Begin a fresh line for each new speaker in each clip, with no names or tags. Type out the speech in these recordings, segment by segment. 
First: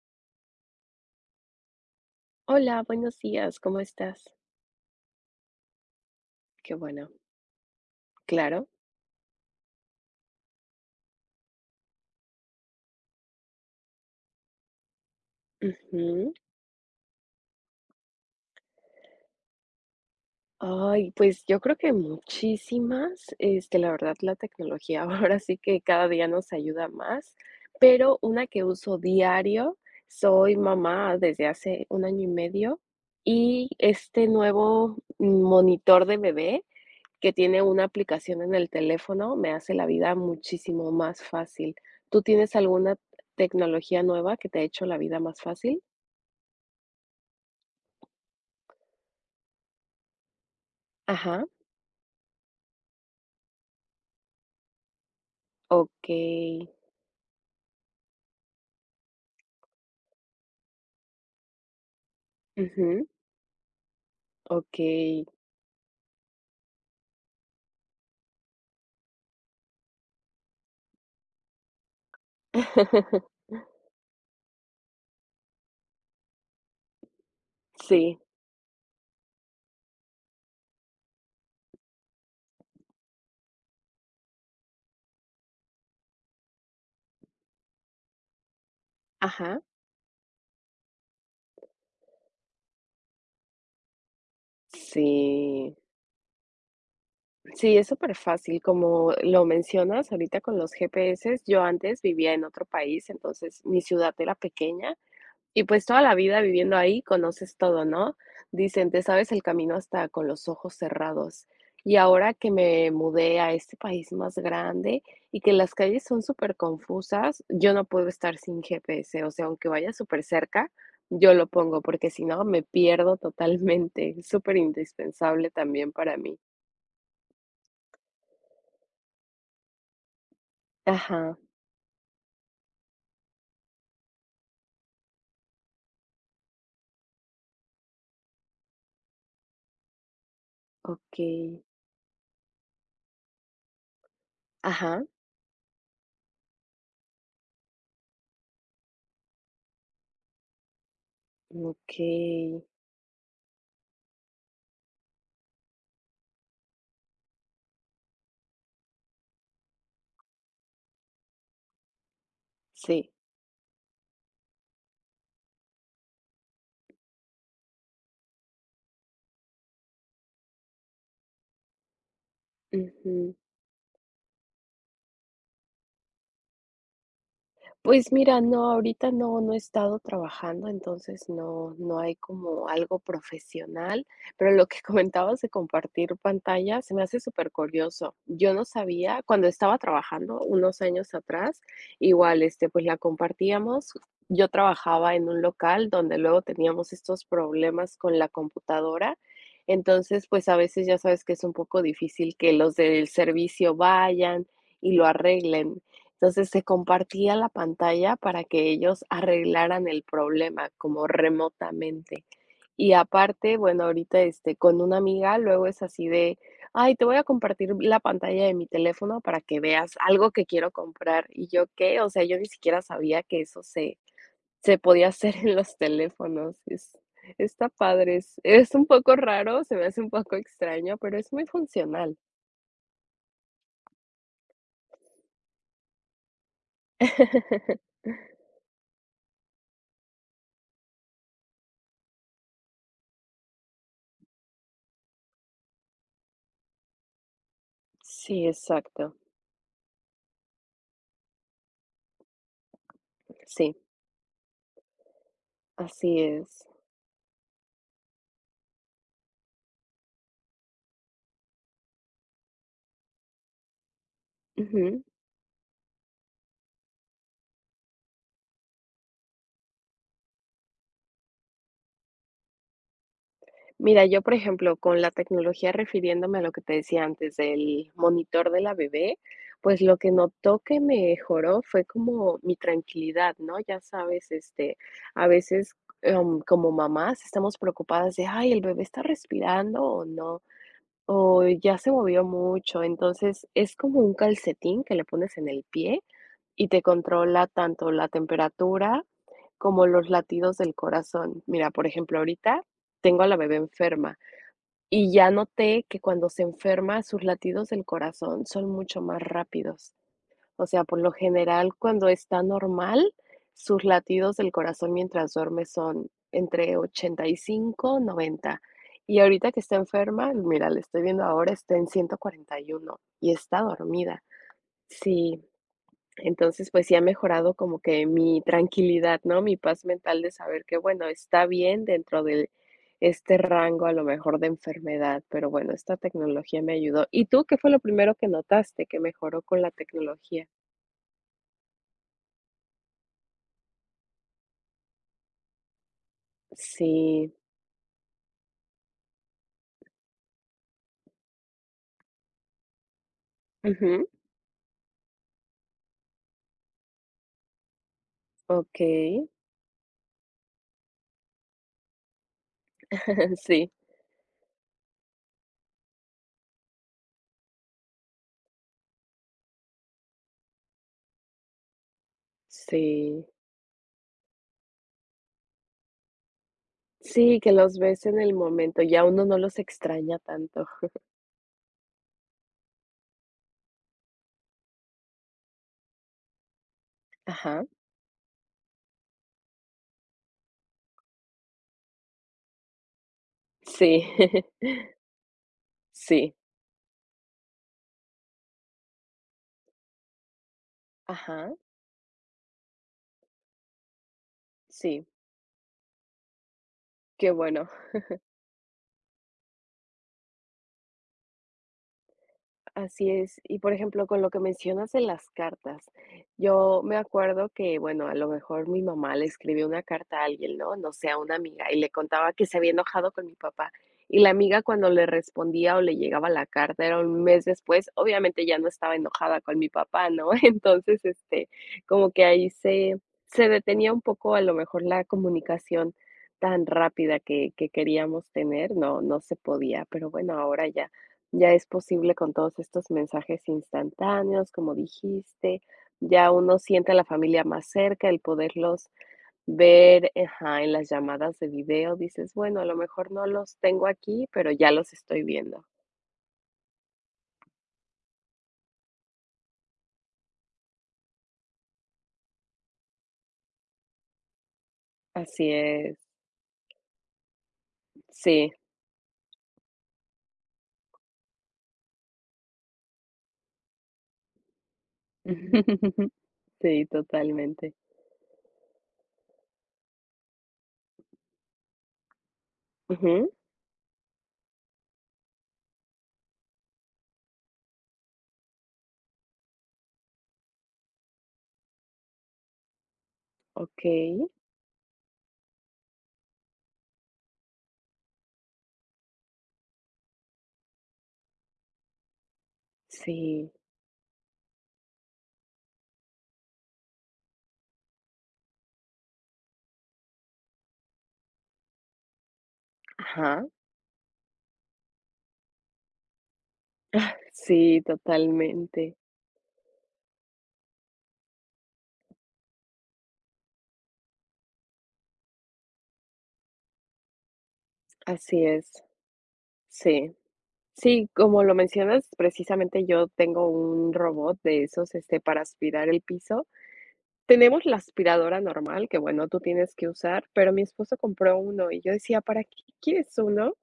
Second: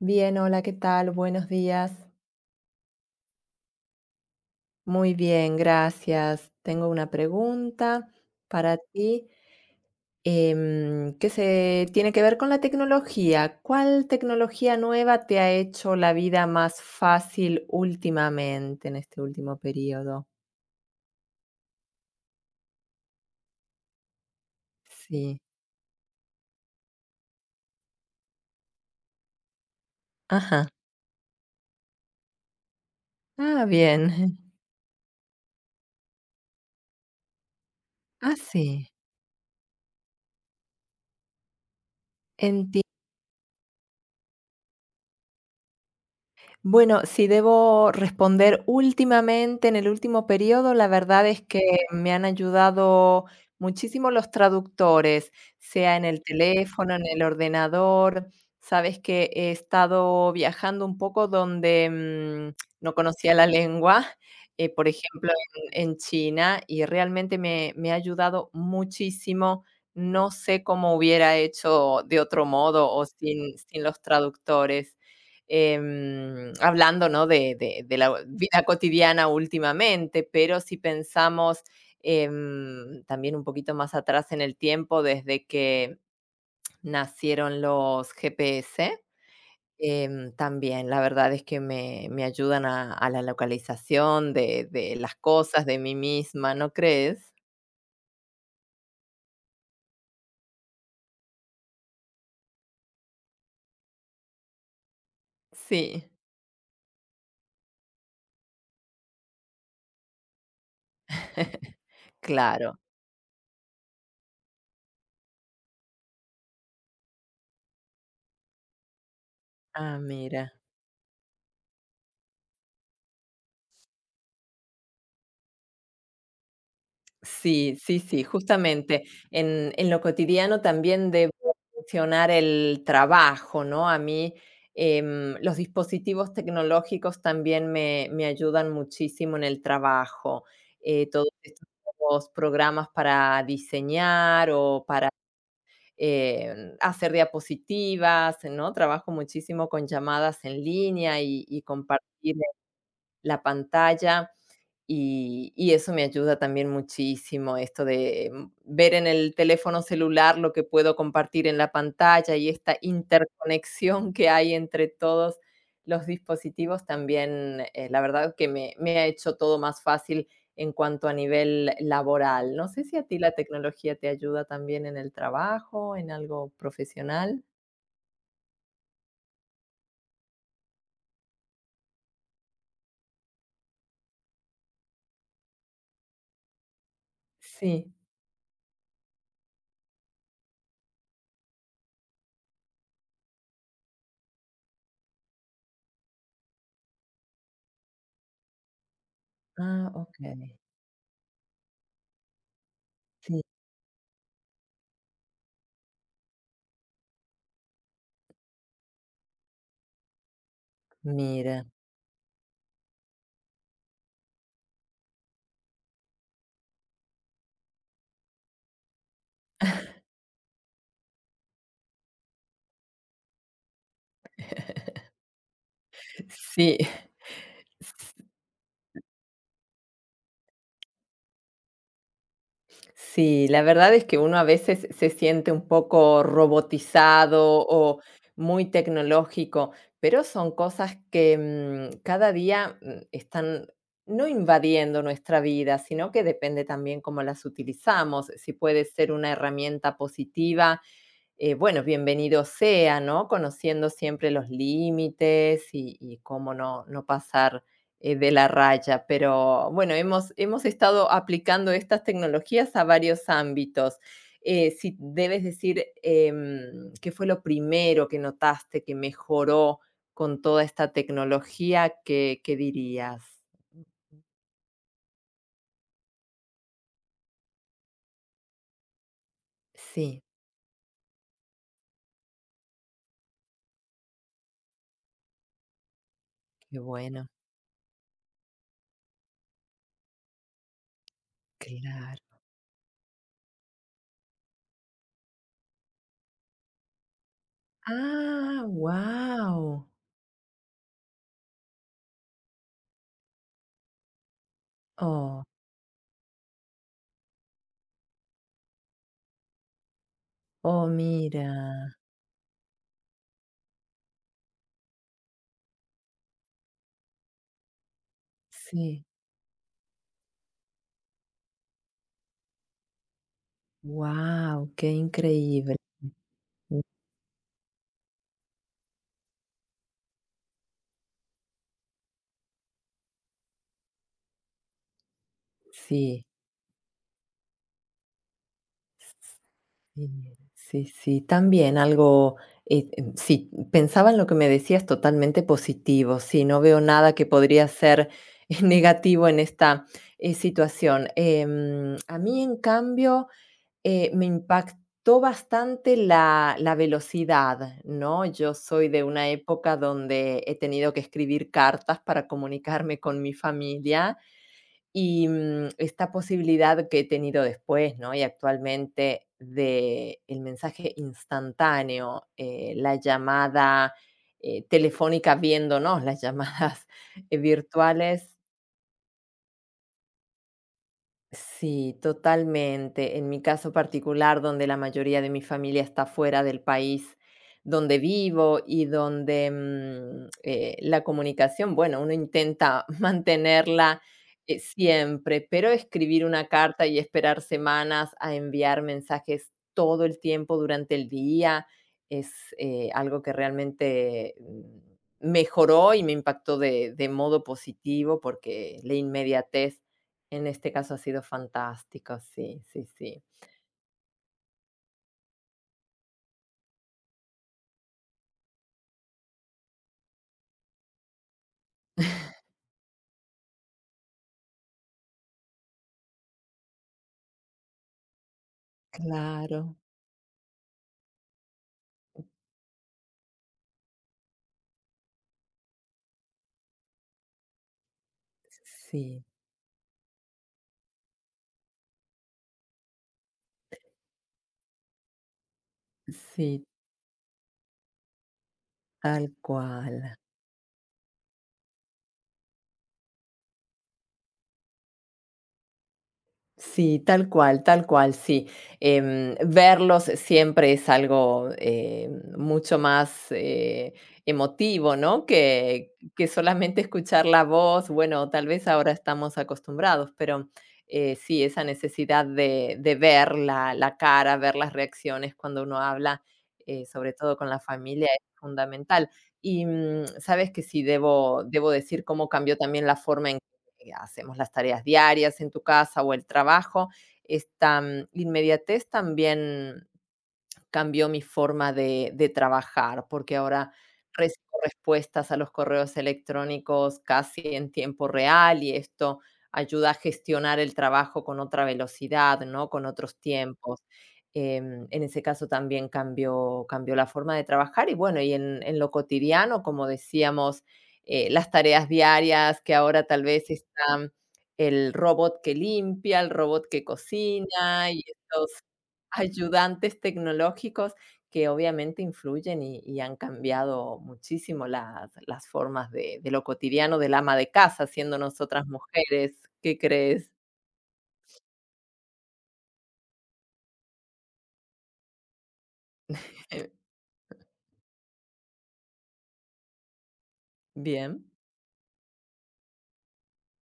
Bien, hola, ¿qué tal? Buenos días.
Hola, buenos días, ¿cómo estás?
Muy bien, gracias.
Qué
Tengo
bueno,
una pregunta
claro.
para ti, que se tiene que ver con la tecnología. ¿Cuál tecnología nueva te ha hecho la
Ujú.
vida más fácil últimamente, en este último periodo?
Ay, pues yo creo que muchísimas, este, la verdad, la tecnología ahora
Sí.
sí que cada día nos ayuda más, pero una que uso diario, soy
Ajá.
mamá desde hace un año y medio
Ah,
y
bien.
este nuevo monitor de bebé que tiene una
Ah,
aplicación en el
sí.
teléfono me hace la vida muchísimo más fácil. ¿Tú tienes alguna tecnología nueva que te ha hecho la vida más fácil?
Bueno, si debo responder últimamente, en el último periodo, la verdad es
Ajá,
que me han ayudado muchísimo los traductores, sea en el
okey.
teléfono, en el ordenador. Sabes que he estado viajando un poco donde no
Ujú,
conocía la lengua, por
okey.
ejemplo, en China, y realmente me ha ayudado muchísimo. No sé cómo hubiera hecho de otro modo o sin los traductores hablando, ¿no? De la
Sí,
vida cotidiana últimamente, pero si pensamos también un poquito más atrás en el tiempo, desde que nacieron los GPS,
ajá,
también la verdad es que me ayudan a la localización de las cosas,
sí.
de mí misma, ¿no crees?
Sí, es súper fácil como lo mencionas ahorita con los GPSs. Yo antes vivía en otro país, entonces mi ciudad era pequeña. Y pues toda
Sí,
la vida viviendo ahí conoces todo, ¿no? Dicen, te sabes el camino hasta con los ojos cerrados. Y ahora que
claro.
me mudé a este país más grande y que las calles son superconfusas, yo no puedo estar sin GPS, o sea, aunque vaya
Ah, mira.
supercerca, yo lo pongo, porque si no me pierdo totalmente. Es súper indispensable también para mí.
Sí, sí, sí, justamente. En lo cotidiano también debo
Ajá,
mencionar el trabajo, ¿no? A mí los dispositivos tecnológicos también me ayudan muchísimo en el trabajo. Todos
okey.
estos nuevos programas para diseñar o
Ajá,
para hacer diapositivas, ¿no? Trabajo muchísimo con llamadas en línea y compartir
okey.
la pantalla y eso me ayuda también muchísimo, esto de ver en el teléfono celular lo que puedo compartir en la pantalla y esta
Sí,
interconexión que hay entre todos los dispositivos también, la verdad que me ha hecho todo más fácil en cuanto a nivel laboral. No sé si a ti la
ujú.
tecnología te ayuda también en el trabajo, en algo profesional.
Pues mira, no, ahorita no, no he estado trabajando, entonces no, no hay como algo profesional, pero lo que comentabas de compartir pantalla se me hace súper
Sí.
curioso. Yo no sabía, cuando estaba trabajando unos años atrás, igual, este, pues la compartíamos. Yo trabajaba en un local donde luego teníamos estos problemas con la computadora.
Ah, ok.
Entonces, pues a veces ya sabes que es un poco difícil que los del
Sí.
servicio vayan y lo arreglen. Entonces se compartía la pantalla para que ellos arreglaran el problema como
Mira.
remotamente. Y aparte, bueno, ahorita, este, con una amiga luego es así de, ay, te voy a compartir la pantalla de mi teléfono para que veas algo que quiero comprar. Y yo, ¿qué? O sea, yo ni siquiera sabía que eso se podía hacer en los teléfonos.
Sí.
Es está padre, es un poco raro, se me hace un poco extraño, pero es muy funcional.
Sí, la verdad es que uno a veces se siente un poco robotizado o muy tecnológico, pero son cosas que cada día están no invadiendo nuestra vida, sino que depende también cómo las utilizamos,
Sí,
si puede ser
exacto.
una herramienta positiva, bueno, bienvenido sea, ¿no?
Sí,
Conociendo siempre los límites y
así
cómo
es.
no pasar de la raya. Pero bueno, hemos estado aplicando estas tecnologías a varios ámbitos. Si
Ujú.
debes decir qué fue lo primero que notaste que mejoró con toda esta tecnología, ¿qué dirías?
Mira, yo, por ejemplo, con la tecnología, refiriéndome a lo que te decía antes del monitor de la bebé, pues, lo que
Sí,
notó que mejoró fue como mi tranquilidad, ¿no? Ya sabes, este, a veces, como
qué
mamás
bueno,
estamos preocupadas de: "Ay, ¿el bebé está respirando o no? O ya se movió
claro.
mucho". Entonces, es como un calcetín que le pones en el pie y te controla tanto la
Ah,
temperatura
wow.
como los latidos del corazón. Mira, por ejemplo, ahorita tengo a la bebé enferma. Y ya
Oh,
noté que cuando se enferma, sus latidos del corazón son mucho más rápidos. O sea,
oh,
por lo
mira.
general, cuando está normal, sus latidos del corazón mientras duerme son entre 85-90.
Sí,
Y ahorita que está enferma, mira, le estoy viendo ahora, está en 141 y está dormida.
wow, qué
Sí,
increíble.
entonces,
Mm,
pues sí ha mejorado como que mi tranquilidad, ¿no? Mi paz mental de saber que, bueno, está bien dentro de este rango a lo mejor de enfermedad, pero bueno, esta
sí,
tecnología me ayudó. ¿Y tú qué fue lo primero que notaste que mejoró con la
sí,
tecnología?
sí, sí, también algo, sí, pensaba en lo que me decías, totalmente positivo, sí, no veo nada que
Sí.
podría ser negativo en esta, situación. A mí, en cambio,
Ujú.
me impactó bastante la velocidad, ¿no? Yo soy de
Okey.
una época donde he tenido que escribir cartas para comunicarme con mi
Sí,
familia y, esta posibilidad que he tenido después, ¿no? Y actualmente de el mensaje instantáneo, la
sí.
llamada telefónica viéndonos, las llamadas
Sí, que los ves en
virtuales.
el momento, ya uno no los extraña tanto.
Sí, totalmente. En mi caso particular, donde la mayoría de mi familia está fuera del país
Ajá.
donde vivo y donde la comunicación, bueno, uno intenta mantenerla
Sí,
siempre, pero escribir
sí.
una carta y esperar semanas a enviar mensajes todo el tiempo durante el
Ajá,
día es algo que realmente
sí,
mejoró y me impactó de
qué
modo
bueno.
positivo porque la inmediatez en este caso ha sido fantástico, sí, sí,
Así
sí.
es. Y por ejemplo, con lo que mencionas de las cartas, yo me acuerdo que, bueno, a lo mejor mi mamá le escribió una carta a alguien, ¿no? No sé, a una amiga, y le contaba que se había enojado con mi papá. Y la amiga cuando le respondía o le llegaba la carta, era un mes después, obviamente ya no estaba enojada con mi
Claro.
papá, ¿no? Entonces, este, como que ahí se detenía un poco a lo mejor la comunicación tan rápida que queríamos tener, no, no
Sí,
se podía, pero bueno, ahora ya. Ya es posible con todos estos mensajes instantáneos, como dijiste, ya uno
sí,
siente a la familia más cerca, el poderlos
tal
ver,
cual.
ajá, en las llamadas de video, dices, bueno, a lo mejor no los tengo aquí, pero ya los estoy viendo.
Sí, tal cual, sí. Verlos siempre es algo mucho más emotivo, ¿no?
Así
Que,
es,
que solamente escuchar la voz. Bueno, tal
sí.
vez ahora estamos acostumbrados, pero sí, esa necesidad de ver la cara, ver las reacciones cuando uno habla,
Sí,
sobre todo con la
totalmente.
familia, es fundamental. Y sabes que sí, debo decir cómo cambió también la forma
Ujú,
en hacemos las tareas diarias en tu casa o el trabajo. Esta inmediatez también cambió mi forma de trabajar, porque ahora
okey.
recibo respuestas a los correos electrónicos casi en tiempo real y esto ayuda a gestionar el trabajo con otra velocidad, ¿no? Con otros
Sí,
tiempos. En ese caso también cambió la forma de trabajar y bueno, y en lo cotidiano, como decíamos, las tareas diarias que ahora tal
ajá.
vez están el robot que limpia, el robot que
Sí,
cocina,
totalmente.
ayudantes tecnológicos que obviamente influyen y han cambiado muchísimo las formas de lo cotidiano del ama de casa, siendo
Así
nosotras
es.
mujeres. ¿Qué
Sí,
crees?
sí, como lo mencionas, precisamente yo tengo un robot de esos, este, para aspirar el piso. Tenemos la aspiradora normal que, bueno, tú tienes que usar, pero mi esposo
Bien.
compró uno y yo decía, ¿para qué quieres uno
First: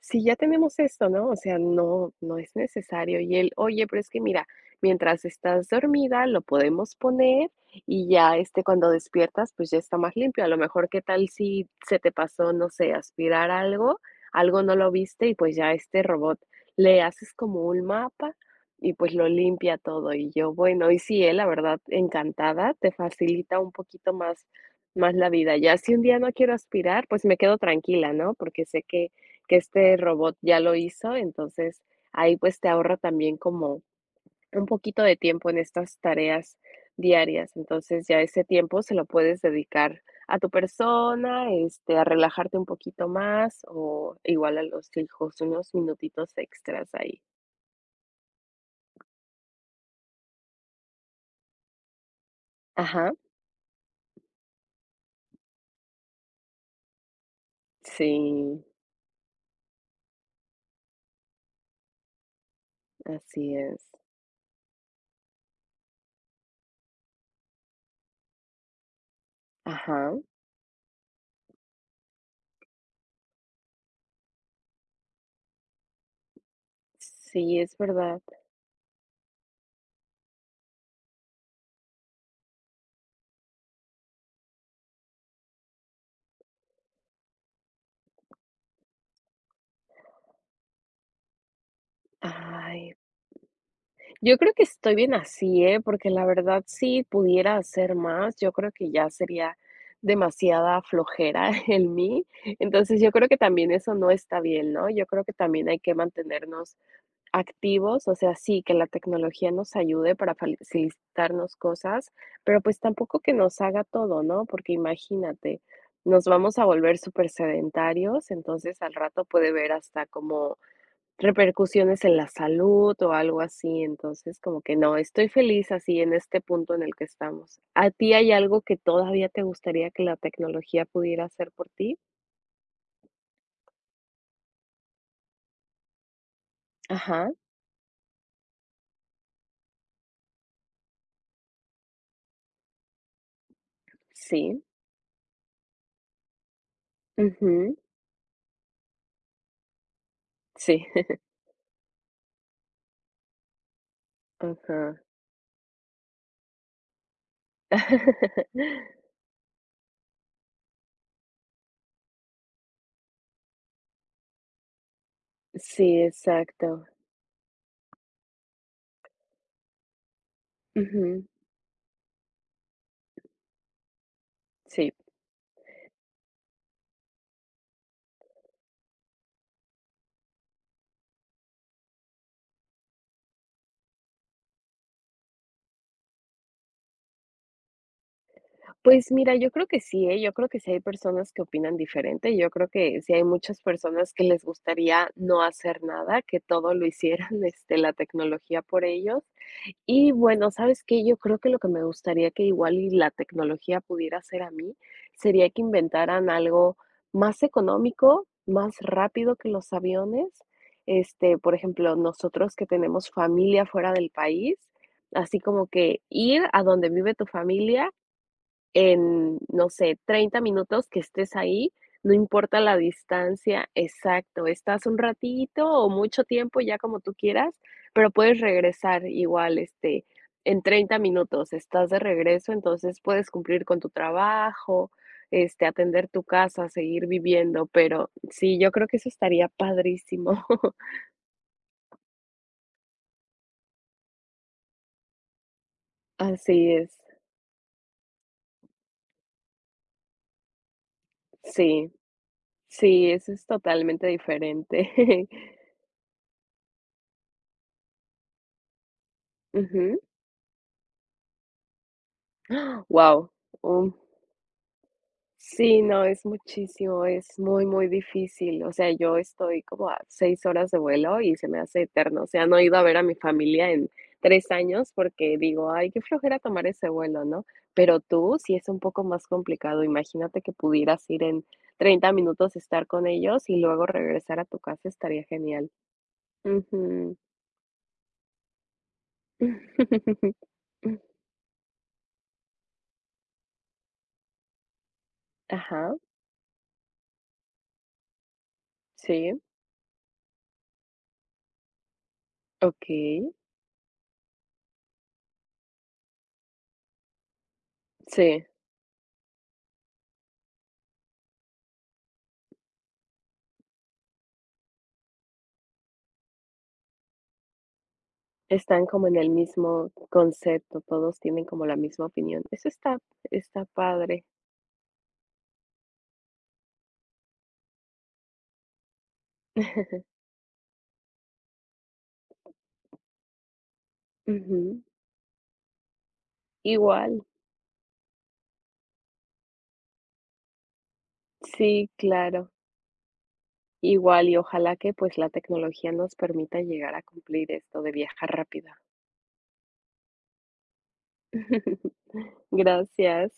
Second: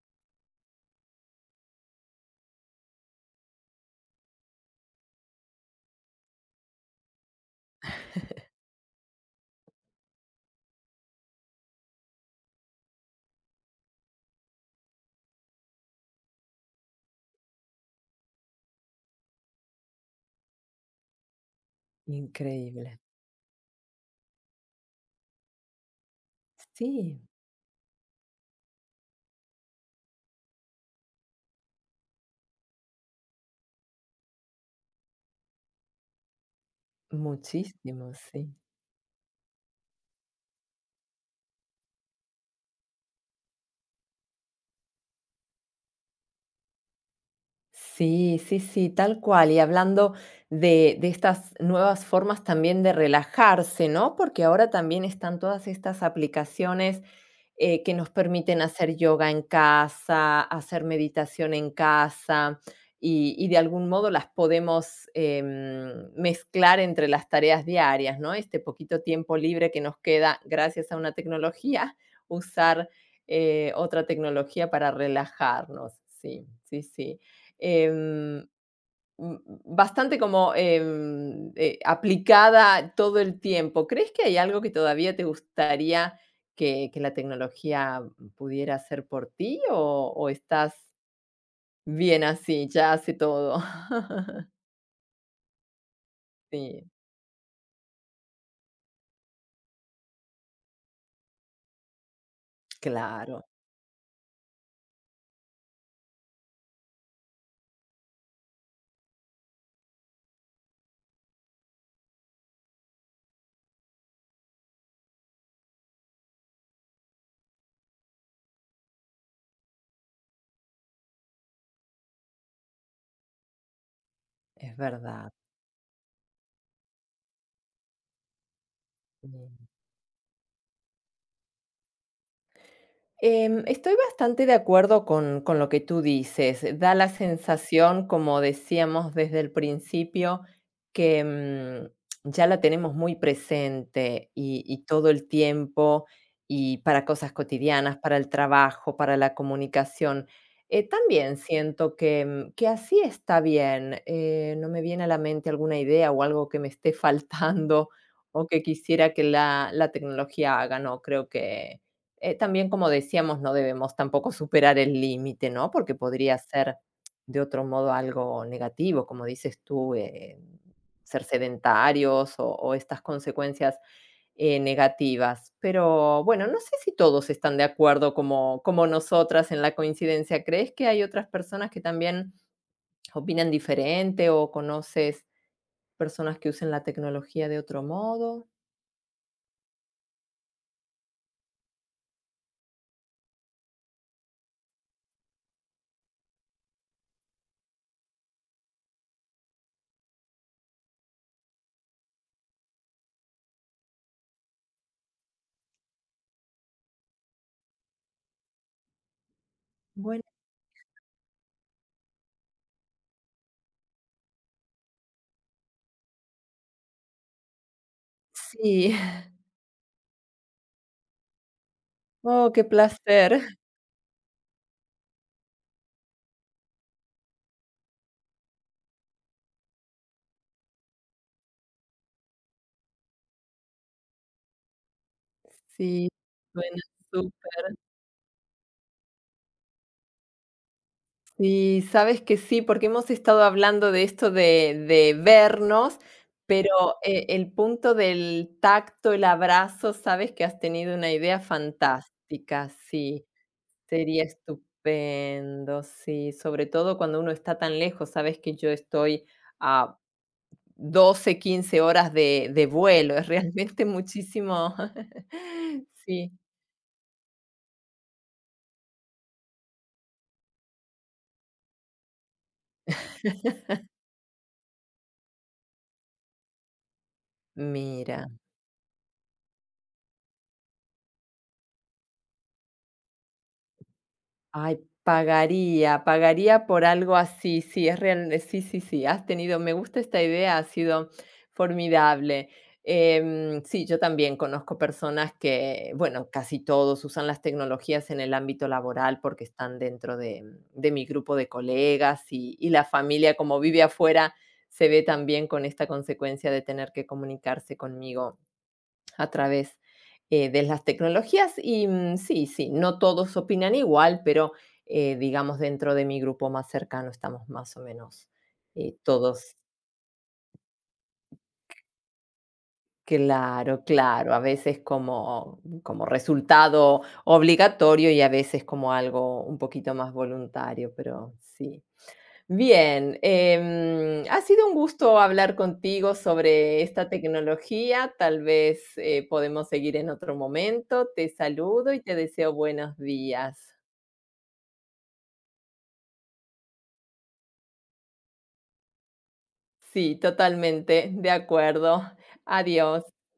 si ya tenemos esto, ¿no? O sea, no, no es necesario. Y él, oye, pero es que mira, mientras estás dormida lo podemos poner y ya este, cuando despiertas, pues ya está más limpio. A lo mejor, ¿qué tal si se te pasó, no sé, aspirar algo, algo no lo viste y pues ya este robot le haces como un mapa y pues lo limpia todo. Y yo, bueno, y sí, él, la verdad, encantada, te
Increíble.
facilita un poquito más la vida. Ya si un día no quiero aspirar,
Sí,
pues me quedo tranquila, ¿no? Porque sé que este robot ya lo hizo, entonces ahí, pues, te ahorra también como un poquito de tiempo en estas tareas diarias. Entonces,
muchísimo,
ya ese
sí.
tiempo se lo puedes dedicar a tu persona, este, a relajarte un poquito más, o igual a los hijos, unos minutitos extras ahí.
Sí, sí, sí, tal cual. Y hablando de estas nuevas formas también de
Ajá.
relajarse, ¿no? Porque ahora también están todas estas aplicaciones que nos permiten
Sí,
hacer yoga en casa, hacer meditación en casa y
así
de
es.
algún modo las podemos mezclar entre las tareas diarias, ¿no? Este poquito tiempo libre que nos
Ajá.
queda gracias a una tecnología, usar otra tecnología para relajarnos. Sí, sí, sí.
Sí, es verdad.
Em, mm, bastante como, aplicada todo el tiempo. ¿Crees que hay algo que todavía te gustaría que la tecnología pudiera hacer por ti o estás bien así, ya
Ay.
hace todo?
Yo creo que estoy bien así, ¿eh? Porque la verdad,
Sí,
si pudiera hacer más, yo creo que ya sería demasiada flojera en mí. Entonces, yo creo que
claro,
también eso no está bien, ¿no? Yo creo que también hay que mantenernos activos, o sea, sí, que la tecnología nos ayude para facilitarnos cosas, pero pues tampoco que nos haga todo, ¿no? Porque imagínate, nos vamos a volver súper sedentarios, entonces al rato puede ver hasta como repercusiones en la salud o algo así, entonces como
es
que no, estoy
verdad.
feliz así en este punto en el que estamos. ¿A ti hay algo que todavía te
Mm.
gustaría que la tecnología pudiera hacer por ti?
Estoy bastante de acuerdo con lo que tú dices. Da la
Ajá,
sensación, como decíamos desde el principio, que, ya la tenemos muy presente
sí.
y todo el tiempo, y para cosas
Ujú,
cotidianas, para el trabajo, para la comunicación.
sí.
También siento que así está bien, no me
Ajá.
viene a la mente alguna idea o algo que me esté faltando o que quisiera que la tecnología haga, no, creo que también, como decíamos, no debemos tampoco superar el límite, ¿no? Porque
Sí,
podría ser
exacto.
de otro modo algo negativo, como dices tú,
Ujú,
ser sedentarios o estas consecuencias
sí.
negativas. Pero bueno, no sé si todos están de acuerdo como, como nosotras en la coincidencia. ¿Crees que hay otras personas que también opinan diferente o conoces personas que usen la tecnología de otro modo?
Pues mira, yo creo que sí, ¿eh? Yo creo que sí hay personas que opinan diferente. Yo creo que sí hay muchas personas que les gustaría no hacer nada, que todo lo hicieran, este, la tecnología por ellos. Y bueno, ¿sabes qué? Yo creo que lo que me gustaría que igual y la tecnología pudiera hacer a mí, sería que inventaran algo más económico, más rápido que los
Bueno,
aviones. Este, por ejemplo, nosotros que tenemos familia fuera del país, así como que ir a donde vive tu familia
sí.
en, no sé, 30 minutos que estés ahí, no
Oh,
importa
qué
la
placer.
distancia, exacto, estás un ratito o mucho tiempo, ya como tú quieras, pero puedes regresar igual, este, en 30 minutos estás de regreso, entonces puedes cumplir con tu trabajo, este, atender
Sí,
tu casa,
suena
seguir viviendo,
súper.
pero sí, yo creo que eso estaría padrísimo.
Sí, sabes que sí, porque hemos estado hablando de esto de vernos, pero,
Así es,
el punto del tacto, el abrazo, sabes que has tenido una idea
sí,
fantástica,
sí,
sí.
eso es totalmente
Sería
diferente.
estupendo, sí, sobre todo cuando uno está tan lejos, sabes que yo estoy
Ujú.
a 12-15 horas de vuelo, es
Guau.
realmente muchísimo.
Sí, no, es
Sí,
muchísimo, es muy, muy difícil. O sea, yo estoy como a 6 horas de vuelo y se me hace eterno. O sea, no he ido a ver a mi familia en 3 años porque digo: "Ay, qué flojera tomar ese vuelo", ¿no? Pero
mira.
tú sí es un poco más complicado. Imagínate que pudieras ir en 30 minutos, estar con ellos y luego regresar a tu
Ay,
casa, estaría genial.
pagaría, pagaría por
Ujú.
algo así, sí, es real, sí, sí, sí, has tenido, me gusta esta idea, ha sido formidable. Sí, yo también conozco personas que,
Ajá,
bueno, casi todos usan las tecnologías en el ámbito laboral
sí,
porque están dentro de, de mi grupo de colegas y la
okey,
familia, como vive afuera, se ve también con esta consecuencia de tener que comunicarse conmigo
sí.
a través de las tecnologías. Y sí, sí, no todos opinan igual, pero digamos dentro de mi grupo más cercano estamos más o menos
Están como en el
todos.
mismo concepto, todos tienen como la misma opinión. Eso está
Claro,
padre.
claro, a veces como como resultado obligatorio y a veces como algo un poquito más voluntario, pero sí. Bien, ha sido un
Ujú.
gusto hablar contigo sobre esta
Igual,
tecnología, tal vez, podemos seguir en otro momento. Te
sí,
saludo y te
claro.
deseo buenos días.
Igual, y ojalá que, pues, la tecnología nos permita llegar a cumplir esto de viajar rápido.
Sí, totalmente, de acuerdo. Adiós.
Gracias.